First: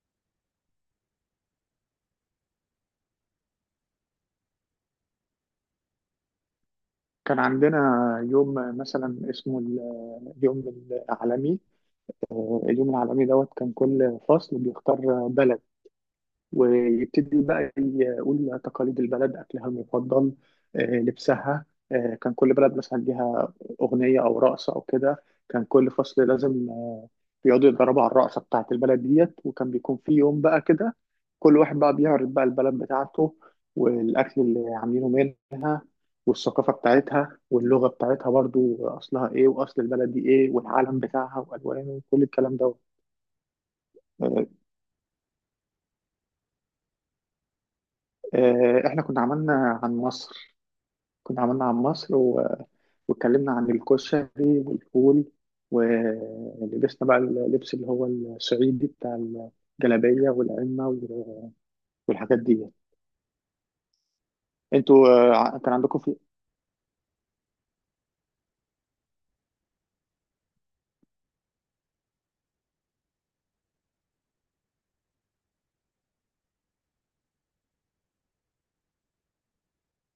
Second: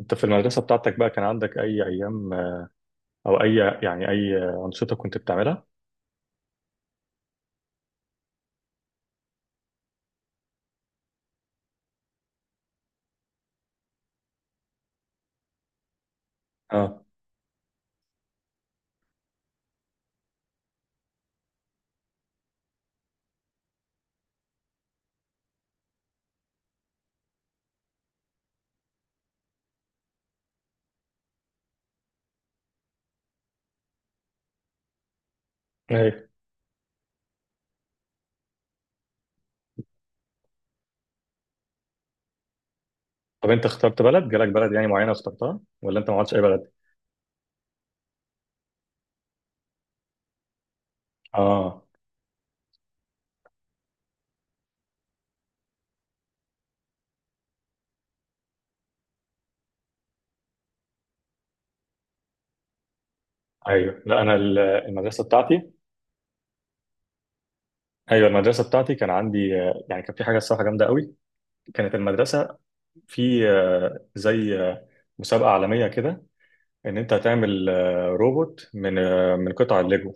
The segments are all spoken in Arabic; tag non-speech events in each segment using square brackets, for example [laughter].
انت في المدرسة بتاعتك بقى كان عندك اي ايام او اي يعني اي انشطة كنت بتعملها؟ كان عندنا يوم مثلا اسمه اليوم العالمي. دوت كان كل فصل بيختار بلد اه. ويبتدي بقى يقول تقاليد البلد، أكلها المفضل، لبسها. كان كل بلد مثلا ليها أغنية أو رقصة أو كده. كان كل فصل لازم بيقعدوا يتدربوا على الرقصة بتاعة البلد ديت، وكان بيكون في يوم بقى كده كل واحد بقى بيعرض بقى البلد بتاعته والأكل اللي عاملينه منها ايوه. والثقافة بتاعتها واللغة بتاعتها برضو أصلها إيه، وأصل البلد دي إيه، والعالم بتاعها وألوانه وكل الكلام ده. طب انت اخترت بلد؟ آه، جالك بلد يعني معينة واخترتها؟ ولا انت ما عملتش اي بلد؟ إحنا كنا عملنا عن مصر. كنا عملنا عن اه، مصر واتكلمنا عن الكشري والفول، ولبسنا بقى اللبس اللي هو الصعيدي بتاع الجلابية والعمة والحاجات دي. ايوه. لا انا انتوا المدرسة آه، ع- بتاعتي. كان عندكم في ايوه، المدرسة بتاعتي كان عندي يعني كان في حاجة الصراحة جامدة قوي. كانت المدرسة في زي مسابقة عالمية كده، ان انت هتعمل روبوت من من قطع الليجو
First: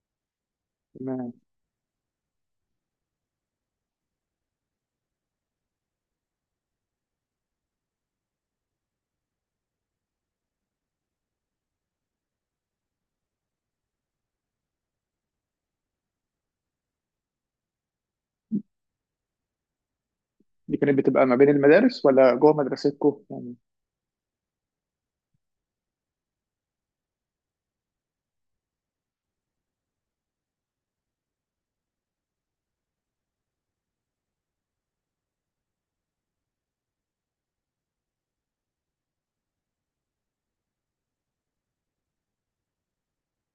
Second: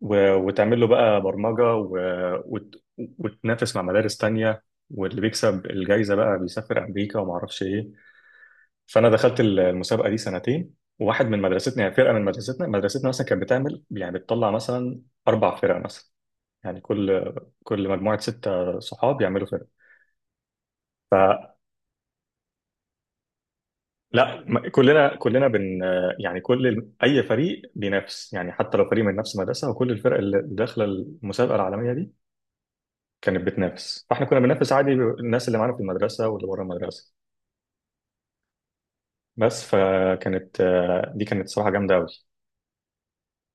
وتعمل له بقى ما- برمجة وتنافس مع مدارس تانية، واللي بيكسب الجايزة بقى بيسافر أمريكا وما أعرفش إيه. فأنا دخلت المسابقة دي سنتين، وواحد من مدرستنا يعني فرقة من مدرستنا، مدرستنا مثلا كانت بتعمل يعني بتطلع مثلا أربع فرق مثلا، يعني كل كل مجموعة ستة صحاب يعملوا فرقة. دي كانت بتبقى ما بين فلا، المدارس ولا جوه مدرستكم يعني؟ كلنا يعني كل أي فريق بينافس، يعني حتى لو فريق من نفس المدرسة، وكل الفرق اللي داخلة المسابقة العالمية دي كانت بتنافس. فاحنا كنا بننافس عادي الناس اللي معانا في المدرسه واللي بره المدرسه بس. فكانت دي كانت صراحه جامده قوي.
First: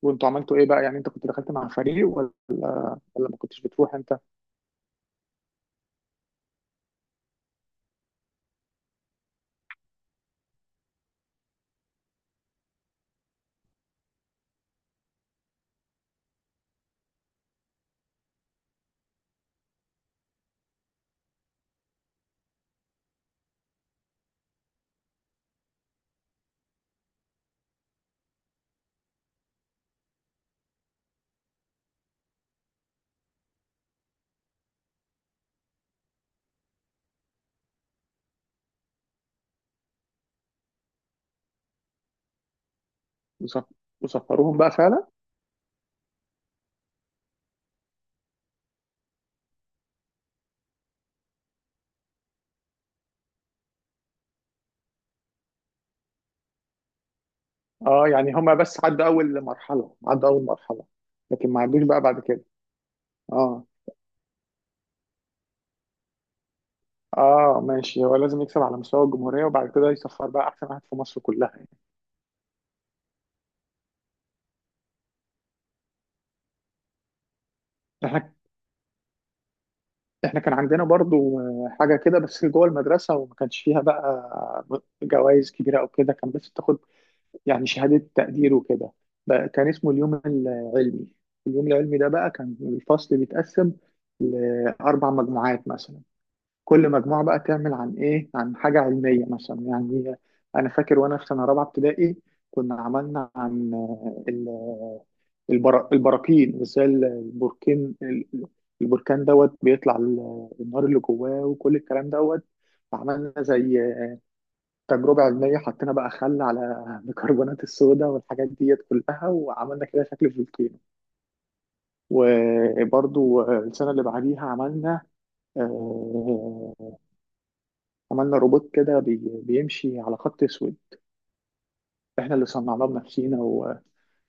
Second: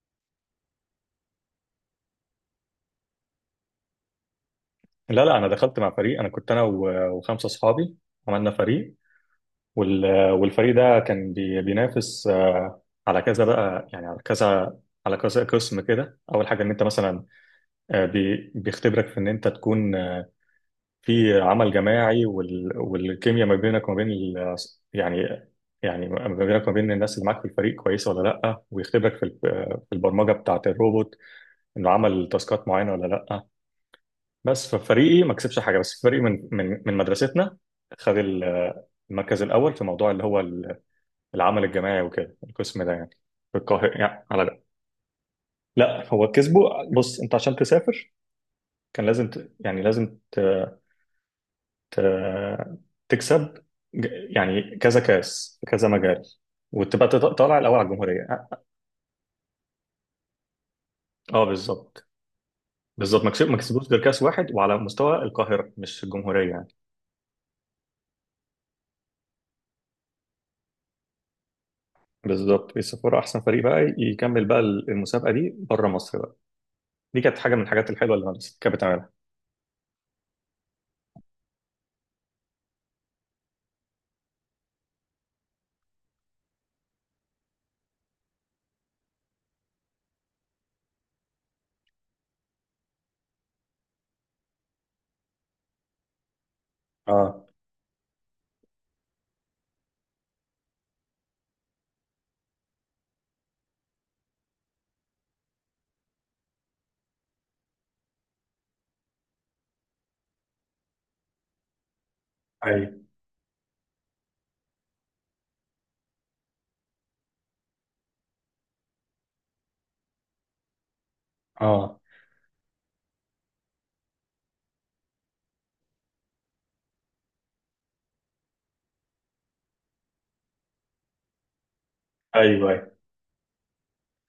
وانتوا عملتوا ايه بقى؟ يعني انت كنت دخلت مع فريق ولا ما كنتش بتروح انت؟ لا لا، انا دخلت مع فريق. انا كنت انا وخمسه اصحابي عملنا فريق، والفريق ده كان بينافس على كذا بقى، يعني على كذا، على كذا قسم كده. اول حاجه ان انت مثلا بيختبرك في ان انت تكون في عمل جماعي، والكيمياء ما بينك وما بين يعني يعني ما بينك وما بين الناس اللي معاك في الفريق كويسه ولا لا، ويختبرك في في البرمجه بتاعه الروبوت، انه عمل تاسكات معينه ولا لا. بس في فريقي ما كسبش حاجه. بس في فريقي من من مدرستنا، خد المركز الاول في موضوع اللي هو العمل الجماعي وكده، القسم ده يعني، في وسف- القاهره يعني على وسفروهم ده. بقى فعلا؟ لا هو كسبه. بص، انت عشان تسافر كان لازم يعني لازم ت- تكسب يعني كذا كاس في كذا مجال، وتبقى طالع الاول على اه، الجمهوريه. يعني هما اه، بس عدوا اول مرحلة، لكن ما عدوش بقى بالظبط، بعد كده. بالظبط. ما اه، كسبوش غير كاس واحد وعلى مستوى القاهره مش الجمهوريه يعني. اه، ماشي. هو لازم يكسب على مستوى الجمهورية وبعد كده يصفر بقى احسن واحد في مصر كلها يعني. بالظبط، السفاره احسن فريق بقى يكمل بقى المسابقه دي بره مصر بقى. دي كانت حاجه من الحاجات الحلوه اللي احنا مدرستي كانت بتعملها. احنا كان عندنا برضو حاجة كده بس جوه المدرسة، وما كانش فيها بقى جوائز كبيرة او كده. كان بس بتاخد يعني شهادة تقدير وكده. بقى كان اسمه اليوم العلمي. اليوم العلمي ده بقى كان الفصل بيتقسم لأربع مجموعات مثلا، كل مجموعة بقى اه، تعمل عن إيه؟ عن حاجة علمية مثلا يعني. أنا فاكر وأنا في سنة رابعة ابتدائي كنا عملنا عن البراكين، وإزاي البركان دوت بيطلع النار اللي جواه وكل الكلام دوت. ايوه. عملنا زي تجربة علمية، حطينا بقى خل على بيكربونات الصودا والحاجات ديت كلها، وعملنا كده شكل فولكينو. اه، وبرضو السنة اللي بعديها آه، عملنا روبوت كده بيمشي على خط اسود، احنا اللي ايوه، صنعناه ايوه. بنفسينا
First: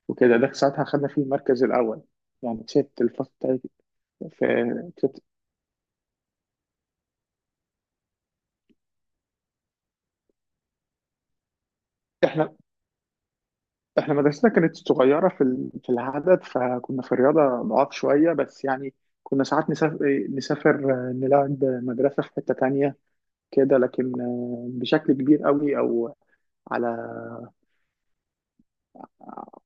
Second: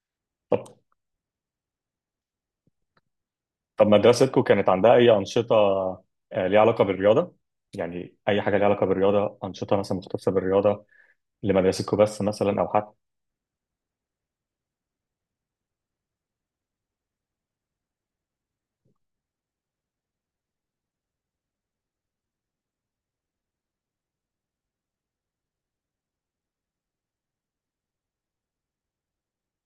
وكده. ده طب، ساعتها خدنا فيه المركز الاول، يعني كسبت الفصل بتاعي. طب مدرستكم كانت في عندها اي كسبت انشطه ليها علاقه بالرياضه؟ يعني اي حاجه ليها علاقه بالرياضه، انشطه مثلا مختصه بالرياضه لمدرستكم بس احنا مثلا، او حتى. احنا مدرستنا كانت صغيره في العدد، فكنا في الرياضه ضعاف شويه بس يعني. كنا ساعات نسافر نلعب مدرسه في حته تانية كده، لكن بشكل كبير قوي، او على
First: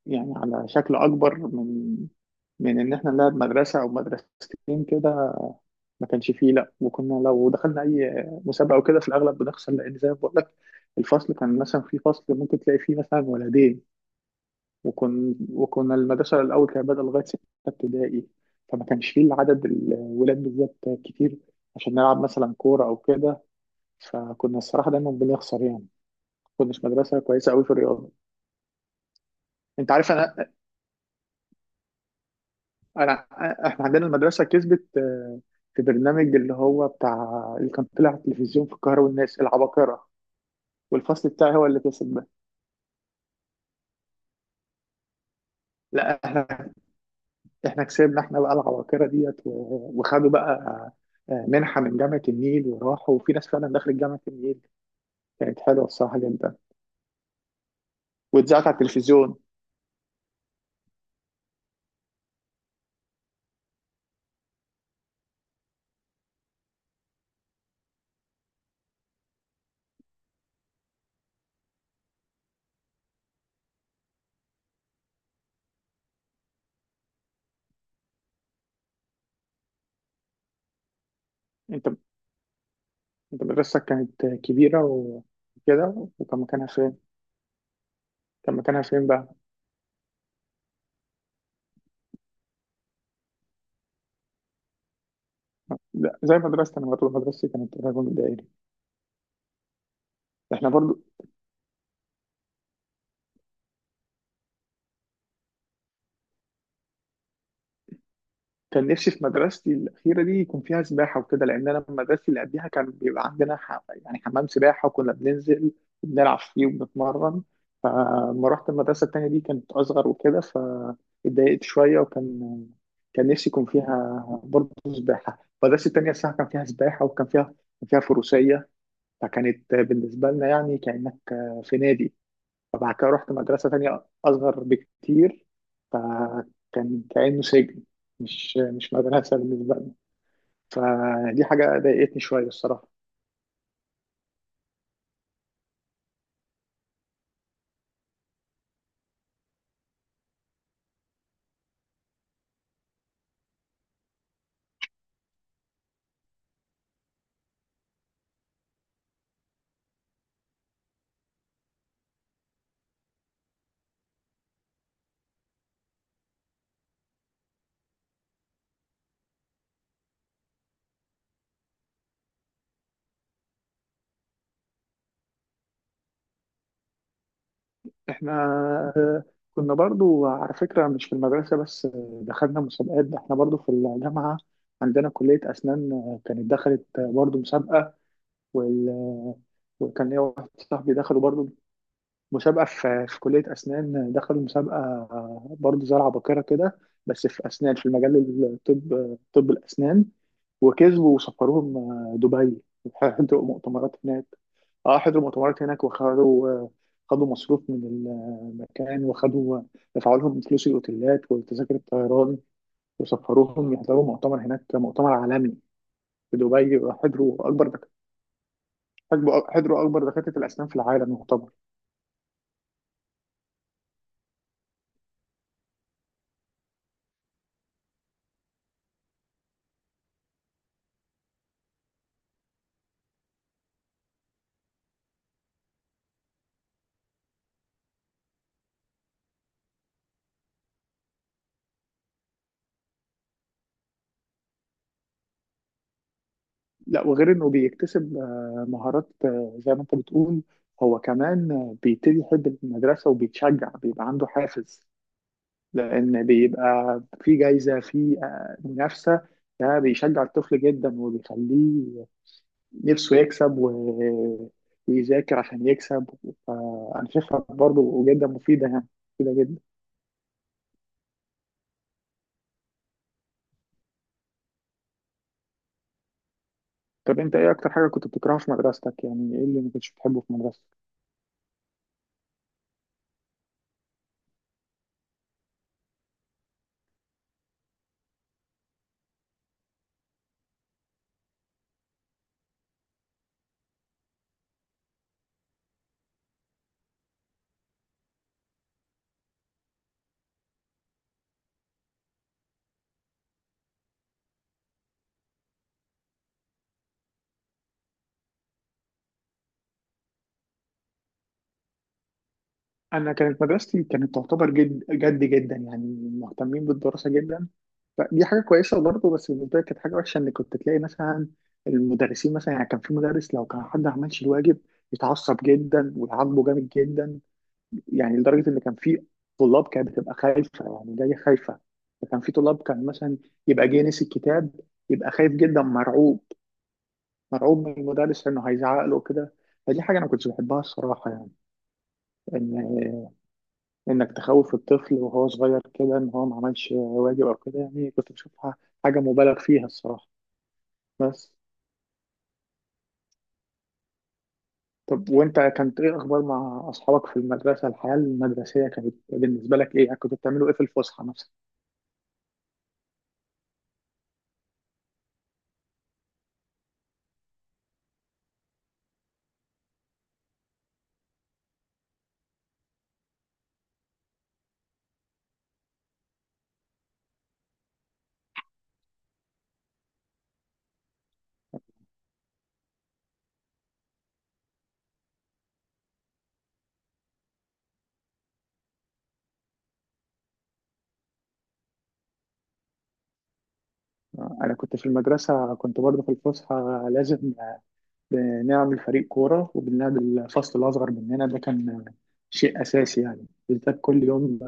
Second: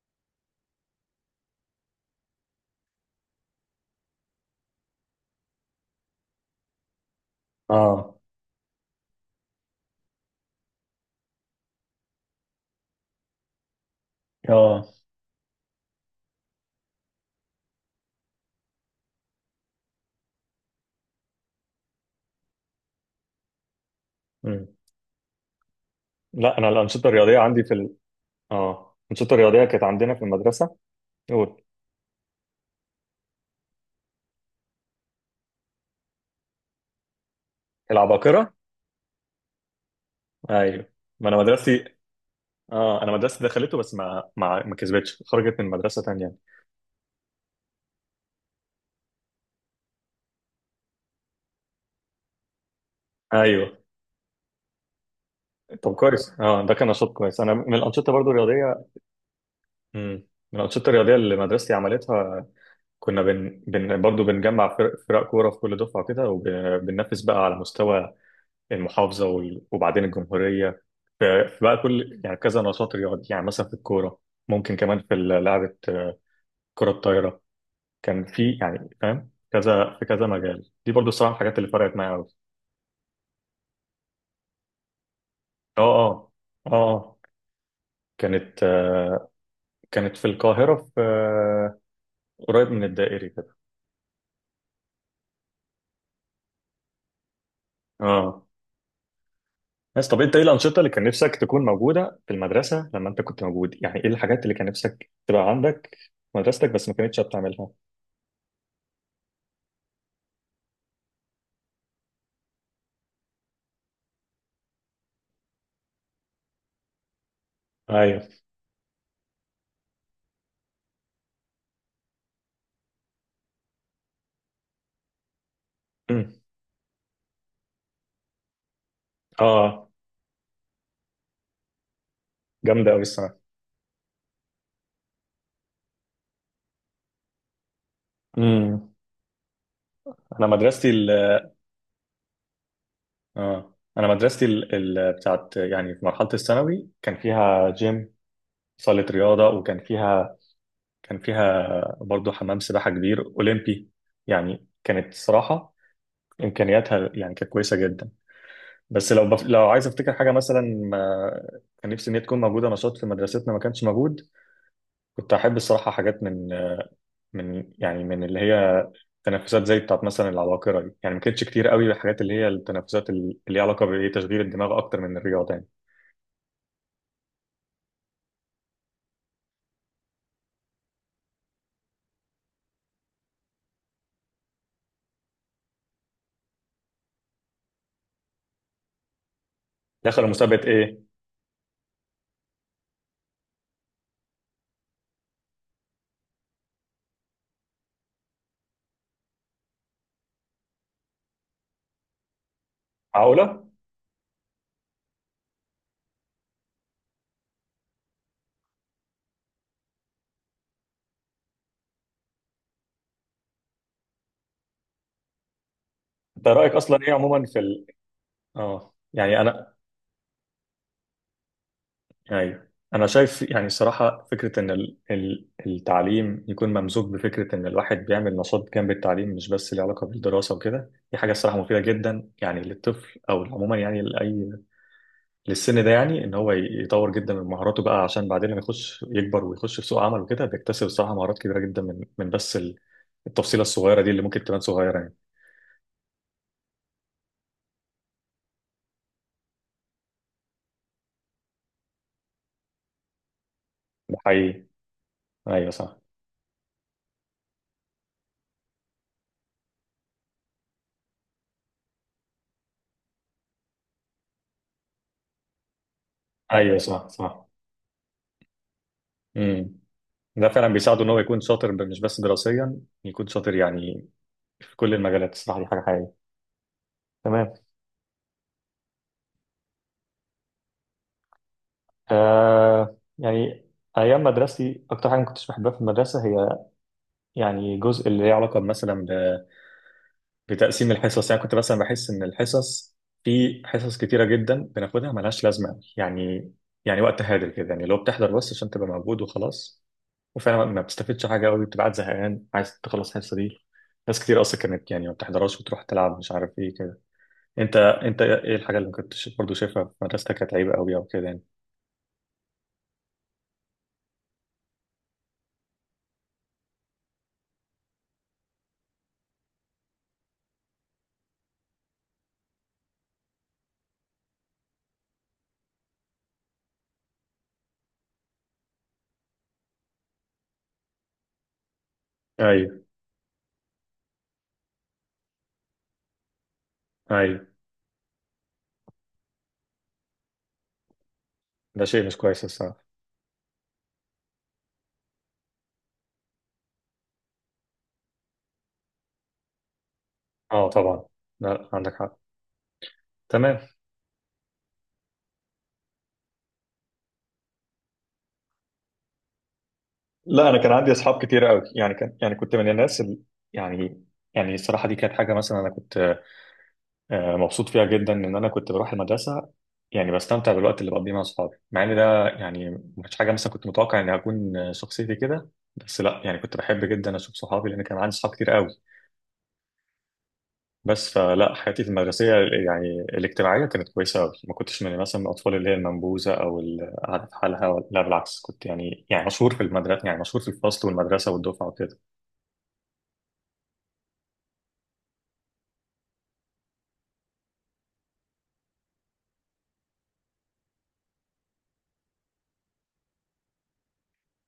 على شكل اكبر من ان احنا نلعب مدرسه او مدرستين كده، ما كانش فيه، لا. وكنا لو دخلنا اه، اي مسابقه او كده، في الاغلب بنخسر، لان زي ما بقول لك الفصل كان مثلا. في فصل ممكن تلاقي فيه مثلا ولدين. اه. وكنا المدرسه الاول كانت بادئه لغايه سته ابتدائي، فما كانش فيه العدد، الولاد بالذات كتير عشان نلعب مثلا كوره او كده، فكنا مم. الصراحه دايما بنخسر يعني. لا ما انا كناش الانشطه مدرسه الرياضيه كويسه عندي قوي في في الرياضه. اه، الانشطه الرياضيه كانت انت عارف، عندنا في انا المدرسه. قول. انا احنا عندنا المدرسه كسبت في برنامج اللي هو بتاع اللي كان طلع على العباقره، التلفزيون في القاهره والناس العباقره، ايوه. ما والفصل انا بتاعي هو اللي مدرستي، كسب ده. اه انا مدرستي دخلته بس ما ما ما كسبتش، خرجت من مدرسه لا، تانية. احنا كسبنا احنا بقى العباقره ديت وخدوا بقى منحه من جامعه النيل، وراحوا وفي ناس ايوه. فعلا دخلت جامعه النيل. كانت حلوه طب الصراحه كويس. جدا، اه ده كان نشاط كويس. انا من الانشطه برضو واتذاعت على الرياضيه، التلفزيون. مم. من الانشطه الرياضيه اللي مدرستي عملتها، كنا برضو بنجمع فرق كوره في كل دفعه كده، وبننافس بقى على مستوى المحافظه وبعدين الجمهوريه. فبقى كل يعني كذا نشاط رياضي، يعني مثلا في الكوره، ممكن كمان في لعبه كره الطايره. كان في يعني فاهم كذا في كذا مجال. دي برضو الصراحه الحاجات اللي انت فرقت معايا قوي. انت مدرستك كانت كبيره اه. وكده، اه. وكان مكانها اه فين؟ كان كانت مكانها فين بقى؟ كانت في القاهره في قريب من الدائري كده. لا، زي مدرستي. انا برضه مدرستي كانت قريبه من اه. الدائري. بس طب انت ايه احنا الانشطه اللي برضو كان نفسك تكون موجوده في المدرسه لما انت كنت موجود؟ يعني ايه الحاجات اللي كان نفسك تبقى عندك في مدرستك بس ما كانتش بتعملها؟ كان نفسي في مدرستي الأخيرة دي يكون فيها سباحة وكده، لأن أنا مدرستي اللي قبليها كان بيبقى عندنا يعني حمام سباحة وكنا بننزل وبنلعب فيه وبنتمرن. ايوه. فلما رحت المدرسة التانية دي كانت أصغر وكده، فاتضايقت شوية، وكان نفسي يكون فيها برضه سباحة. المدرسة التانية الصراحة أمم. كان فيها سباحة، وكان فيها فروسية. اه، فكانت آه. بالنسبة لنا يعني كأنك في نادي. جامده فبعد قوي. كده رحت مدرسة تانية أصغر بكتير، فكان كأنه سجن، مش امم. مش مدرسة بالنسبة لنا. انا مدرستي ال، فدي حاجة ضايقتني شوية الصراحة. اه انا مدرستي بتاعت يعني في مرحله الثانوي كان فيها جيم، صاله رياضه، وكان فيها كان فيها برضه حمام سباحه كبير اولمبي. يعني كانت صراحه امكانياتها يعني كانت كويسه جدا. بس لو لو عايز افتكر حاجه مثلا ما... كان نفسي ان هي تكون موجوده نشاط في مدرستنا ما كانش موجود، كنت احب الصراحه حاجات من من يعني من اللي هي تنافسات زي بتاعت مثلا العباقرة دي. يعني ما كانتش كتير قوي بالحاجات اللي هي التنافسات اللي ليها علاقة بإيه، تشغيل الدماغ أكتر من الرياضة يعني. إحنا آه، كنا برضو على فكرة مش في المدرسة بس، دخلنا مسابقات. ده إحنا برضو في الجامعة عندنا كلية أسنان، كانت دخلت برضو مسابقة، وال- وكان ليا دخلوا واحد مسابقة صاحبي إيه؟ دخلوا برضو مسابقة في كلية أسنان. دخلوا مسابقة برضه زي العباقرة كده، بس في أسنان، في المجال طب الأسنان، وكسبوا وسفروهم دبي وحضروا عقلة؟ مؤتمرات هناك. اه، حضروا مؤتمرات هناك، وخدوا آه، خدوا مصروف من المكان، دفعوا لهم فلوس الأوتيلات وتذاكر الطيران، وسفروهم يحضروا مؤتمر هناك، مؤتمر عالمي في أنت رأيك دبي، أصلا إيه عموما في آه يعني أنا، حضروا أكبر دكاترة الأسنان في العالم يعتبر. يعني أنا شايف يعني الصراحة فكرة إن التعليم يكون ممزوج بفكرة إن الواحد بيعمل نشاط جنب التعليم، مش بس ليه علاقة بالدراسة وكده، دي حاجة الصراحة مفيدة جدا يعني للطفل أو عموما يعني لأي للسن ده. يعني ان هو يطور جدا من مهاراته بقى عشان بعدين لما يخش يكبر ويخش في سوق عمل وكده بيكتسب الصراحه مهارات كبيره جدا من من بس التفصيله الصغيره دي اللي ممكن تبان صغيره يعني. لا، وغير انه بيكتسب مهارات زي ما انت بتقول، هو كمان بيبتدي يحب المدرسة وبيتشجع، بيبقى ده عنده حقيقي. حافز، ايوه صح. لأن بيبقى في جايزة، في منافسة. ده بيشجع الطفل جدا وبيخليه نفسه يكسب ويذاكر عشان يكسب. ايوه فأنا صح شايفها صح. برضه جدا مفيدة يعني، مفيدة جدا. امم. ده فعلا بيساعده ان هو يكون شاطر، مش بس دراسيا يكون شاطر يعني في كل المجالات. الصراحه دي حاجه حقيقيه. طب أنت إيه تمام. أكتر حاجة كنت بتكرهها في مدرستك؟ يعني إيه اللي ما كنتش بتحبه في مدرستك؟ آه يعني ايام مدرستي اكتر حاجه ما كنتش بحبها في المدرسه هي يعني جزء اللي ليه علاقه مثلا بتقسيم الحصص. يعني كنت مثلا بحس ان الحصص في حصص كتيره جدا بناخدها ملهاش لازمه يعني، يعني وقت هادر كده، يعني لو بتحضر بس عشان تبقى موجود وخلاص، وفعلا ما بتستفدش حاجه قوي، بتبقى قاعد زهقان عايز تخلص الحصه دي. ناس كتير اصلا كانت يعني ما بتحضرهاش وتروح تلعب مش عارف ايه كده. انت ايه الحاجه اللي كنت برضه شايفها في مدرستك كانت عيب قوي او كده يعني؟ انا كانت مدرستي كانت تعتبر جد جد جدا يعني مهتمين بالدراسه جدا. فدي حاجه كويسه برضه، بس بالنسبه لي كانت حاجه وحشه ان كنت تلاقي مثلا المدرسين مثلا. يعني كان في مدرس لو كان حد ما عملش الواجب يتعصب جدا ويعاقبه جامد جدا، يعني لدرجه ان كان في طلاب كانت بتبقى خايفه، يعني جايه خايفه. فكان في طلاب ايوه. كان مثلا يبقى جاي نسي الكتاب، يبقى خايف جدا، مرعوب، ايوه. مرعوب من المدرس انه هيزعق له كده. فدي حاجه انا ما كنتش بحبها الصراحه، ده شيء مش كويس الصراحه. يعني انك تخوف الطفل وهو صغير كده ان هو ما عملش واجب او كده، يعني كنت بشوفها حاجه مبالغ فيها الصراحه اه طبعا. بس. لا عندك حق. تمام. طب وانت كانت ايه اخبار مع اصحابك في المدرسه؟ الحياه المدرسيه كانت بالنسبه لك ايه؟ يعني كنتوا لا بتعملوا ايه انا في كان عندي الفسحه اصحاب مثلا؟ كتير قوي. يعني كان يعني كنت من الناس يعني، يعني الصراحه دي كانت حاجه مثلا انا كنت مبسوط فيها جدا ان انا كنت بروح المدرسه. يعني بستمتع بالوقت اللي بقضيه مع اصحابي، مع ان ده يعني ما كانش حاجه مثلا كنت متوقع اني هكون شخصيتي كده، بس لا، يعني كنت بحب جدا اشوف صحابي لان كان عندي صحاب كتير قوي بس. فلا حياتي في المدرسيه يعني الاجتماعيه كانت كويسه قوي، ما كنتش من مثلا من الاطفال اللي هي المنبوذه او القاعده في حالها، لا بالعكس كنت يعني يعني مشهور في المدرسه، يعني مشهور في الفصل والمدرسه والدفعه وكده. انا كنت في المدرسه، كنت برضه في الفسحه لازم بنعمل فريق كوره وبنلعب الفصل الاصغر مننا، ده كان شيء اساسي يعني، بالذات كل يوم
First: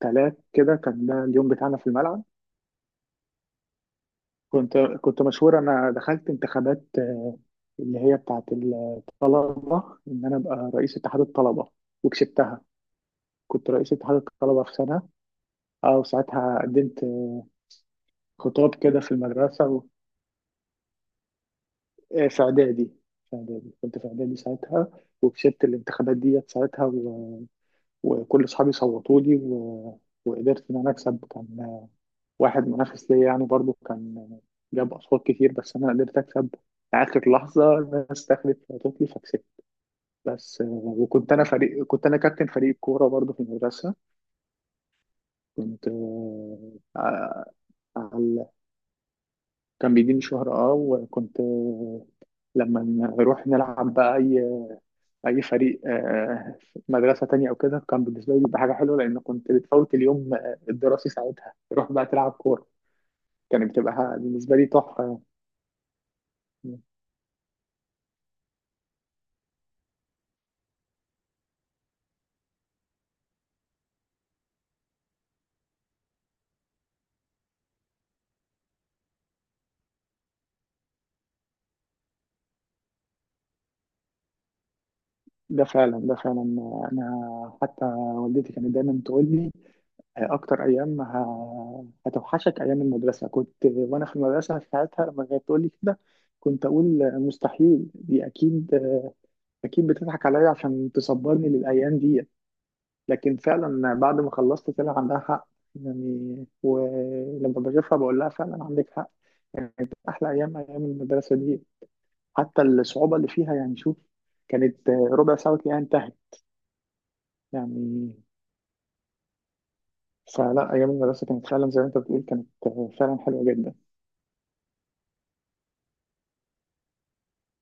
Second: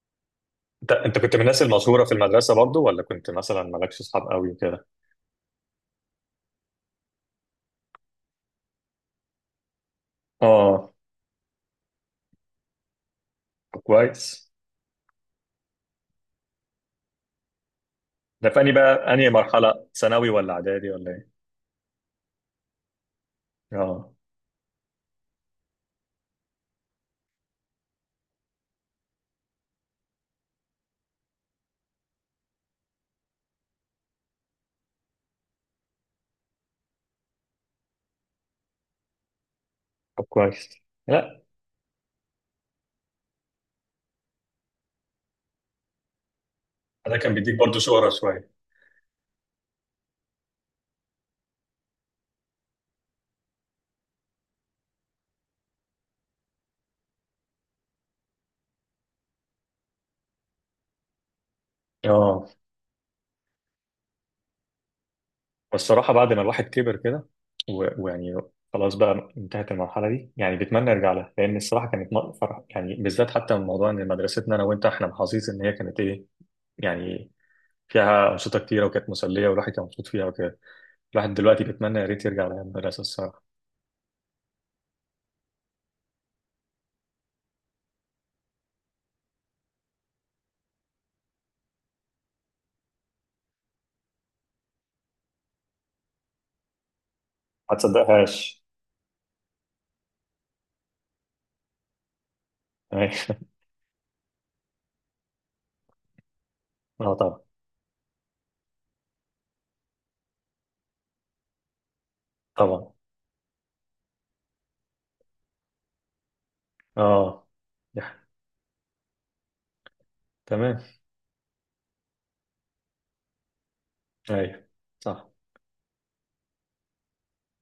ثلاث كده انت كان انت ده كنت من اليوم الناس بتاعنا في المشهوره في الملعب. المدرسه برضو، ولا كنت مثلا مالكش اصحاب قوي كنت وكده؟ كنت مشهور. انا دخلت انتخابات اللي هي بتاعت الطلبه، ان انا ابقى اه. رئيس اتحاد الطلبه وكسبتها. كنت طب رئيس اتحاد كويس. الطلبه في سنه. اه، وساعتها قدمت ده في انهي خطاب كده في بقى، انهي المدرسه مرحله، ثانوي ولا اعدادي ولا ايه؟ في اعدادي. كنت في اه. اعدادي ساعتها. وكسبت الانتخابات ديت ساعتها وكل اصحابي صوتوا لي وقدرت ان انا اكسب. كان واحد منافس ليا يعني برضو، كان جاب اصوات كتير بس انا قدرت اكسب اخر لحظه، الناس دخلت وقتت لي فكسبت. طب بس آه، كويس. وكنت لا، انا فريق كنت انا كابتن فريق الكوره برضه في المدرسه. كنت آه، ده كان ع- بيديك برضو شهره على شويه. كان بيديني شهرة اه. وكنت لما نروح نلعب بقى اي فريق في مدرسه تانية او كده، كان بالنسبه لي بيبقى حاجه حلوه لان كنت بتفوت اليوم الدراسي ساعتها، تروح بقى تلعب اه. كوره. كانت بتبقى بالنسبه لي تحفه. والصراحه بعد ما الواحد كبر كده ويعني خلاص بقى انتهت المرحله دي، يعني بيتمنى يرجع لها لان الصراحه كانت فرح يعني، بالذات حتى من موضوع ان مدرستنا انا وانت احنا محظوظين ان هي كانت ايه يعني، فيها انشطه كتيره وكانت مسليه والواحد كان مبسوط فيها وكده. الواحد دلوقتي بيتمنى يا ريت يرجع لأيام المدرسة الصراحة. ده فعلا، ده فعلا. انا حتى والدتي كانت دايما تقول لي اكتر ايام هتوحشك ايام المدرسه. كنت وانا في المدرسه ساعتها لما كانت تقول لي كده كنت اقول ما مستحيل. دي تصدقهاش. اكيد، اكيد بتضحك عليا عشان تصبرني للايام دي. لكن أيوة. فعلا بعد ما خلصت طلع عندها حق يعني. [laughs] اه طبعا. ولما بشوفها بقول لها فعلا عندك حق. كانت احلى ايام، ايام المدرسه دي، حتى طبعا. الصعوبه اللي فيها، يعني شوف، كانت ربع ساعه وتلاقيها انتهت اه. يعني. يح. فلا، تمام. ايام المدرسه كانت فعلا زي ما انت بتقول، كانت فعلا حلوه جدا. ايوه صح.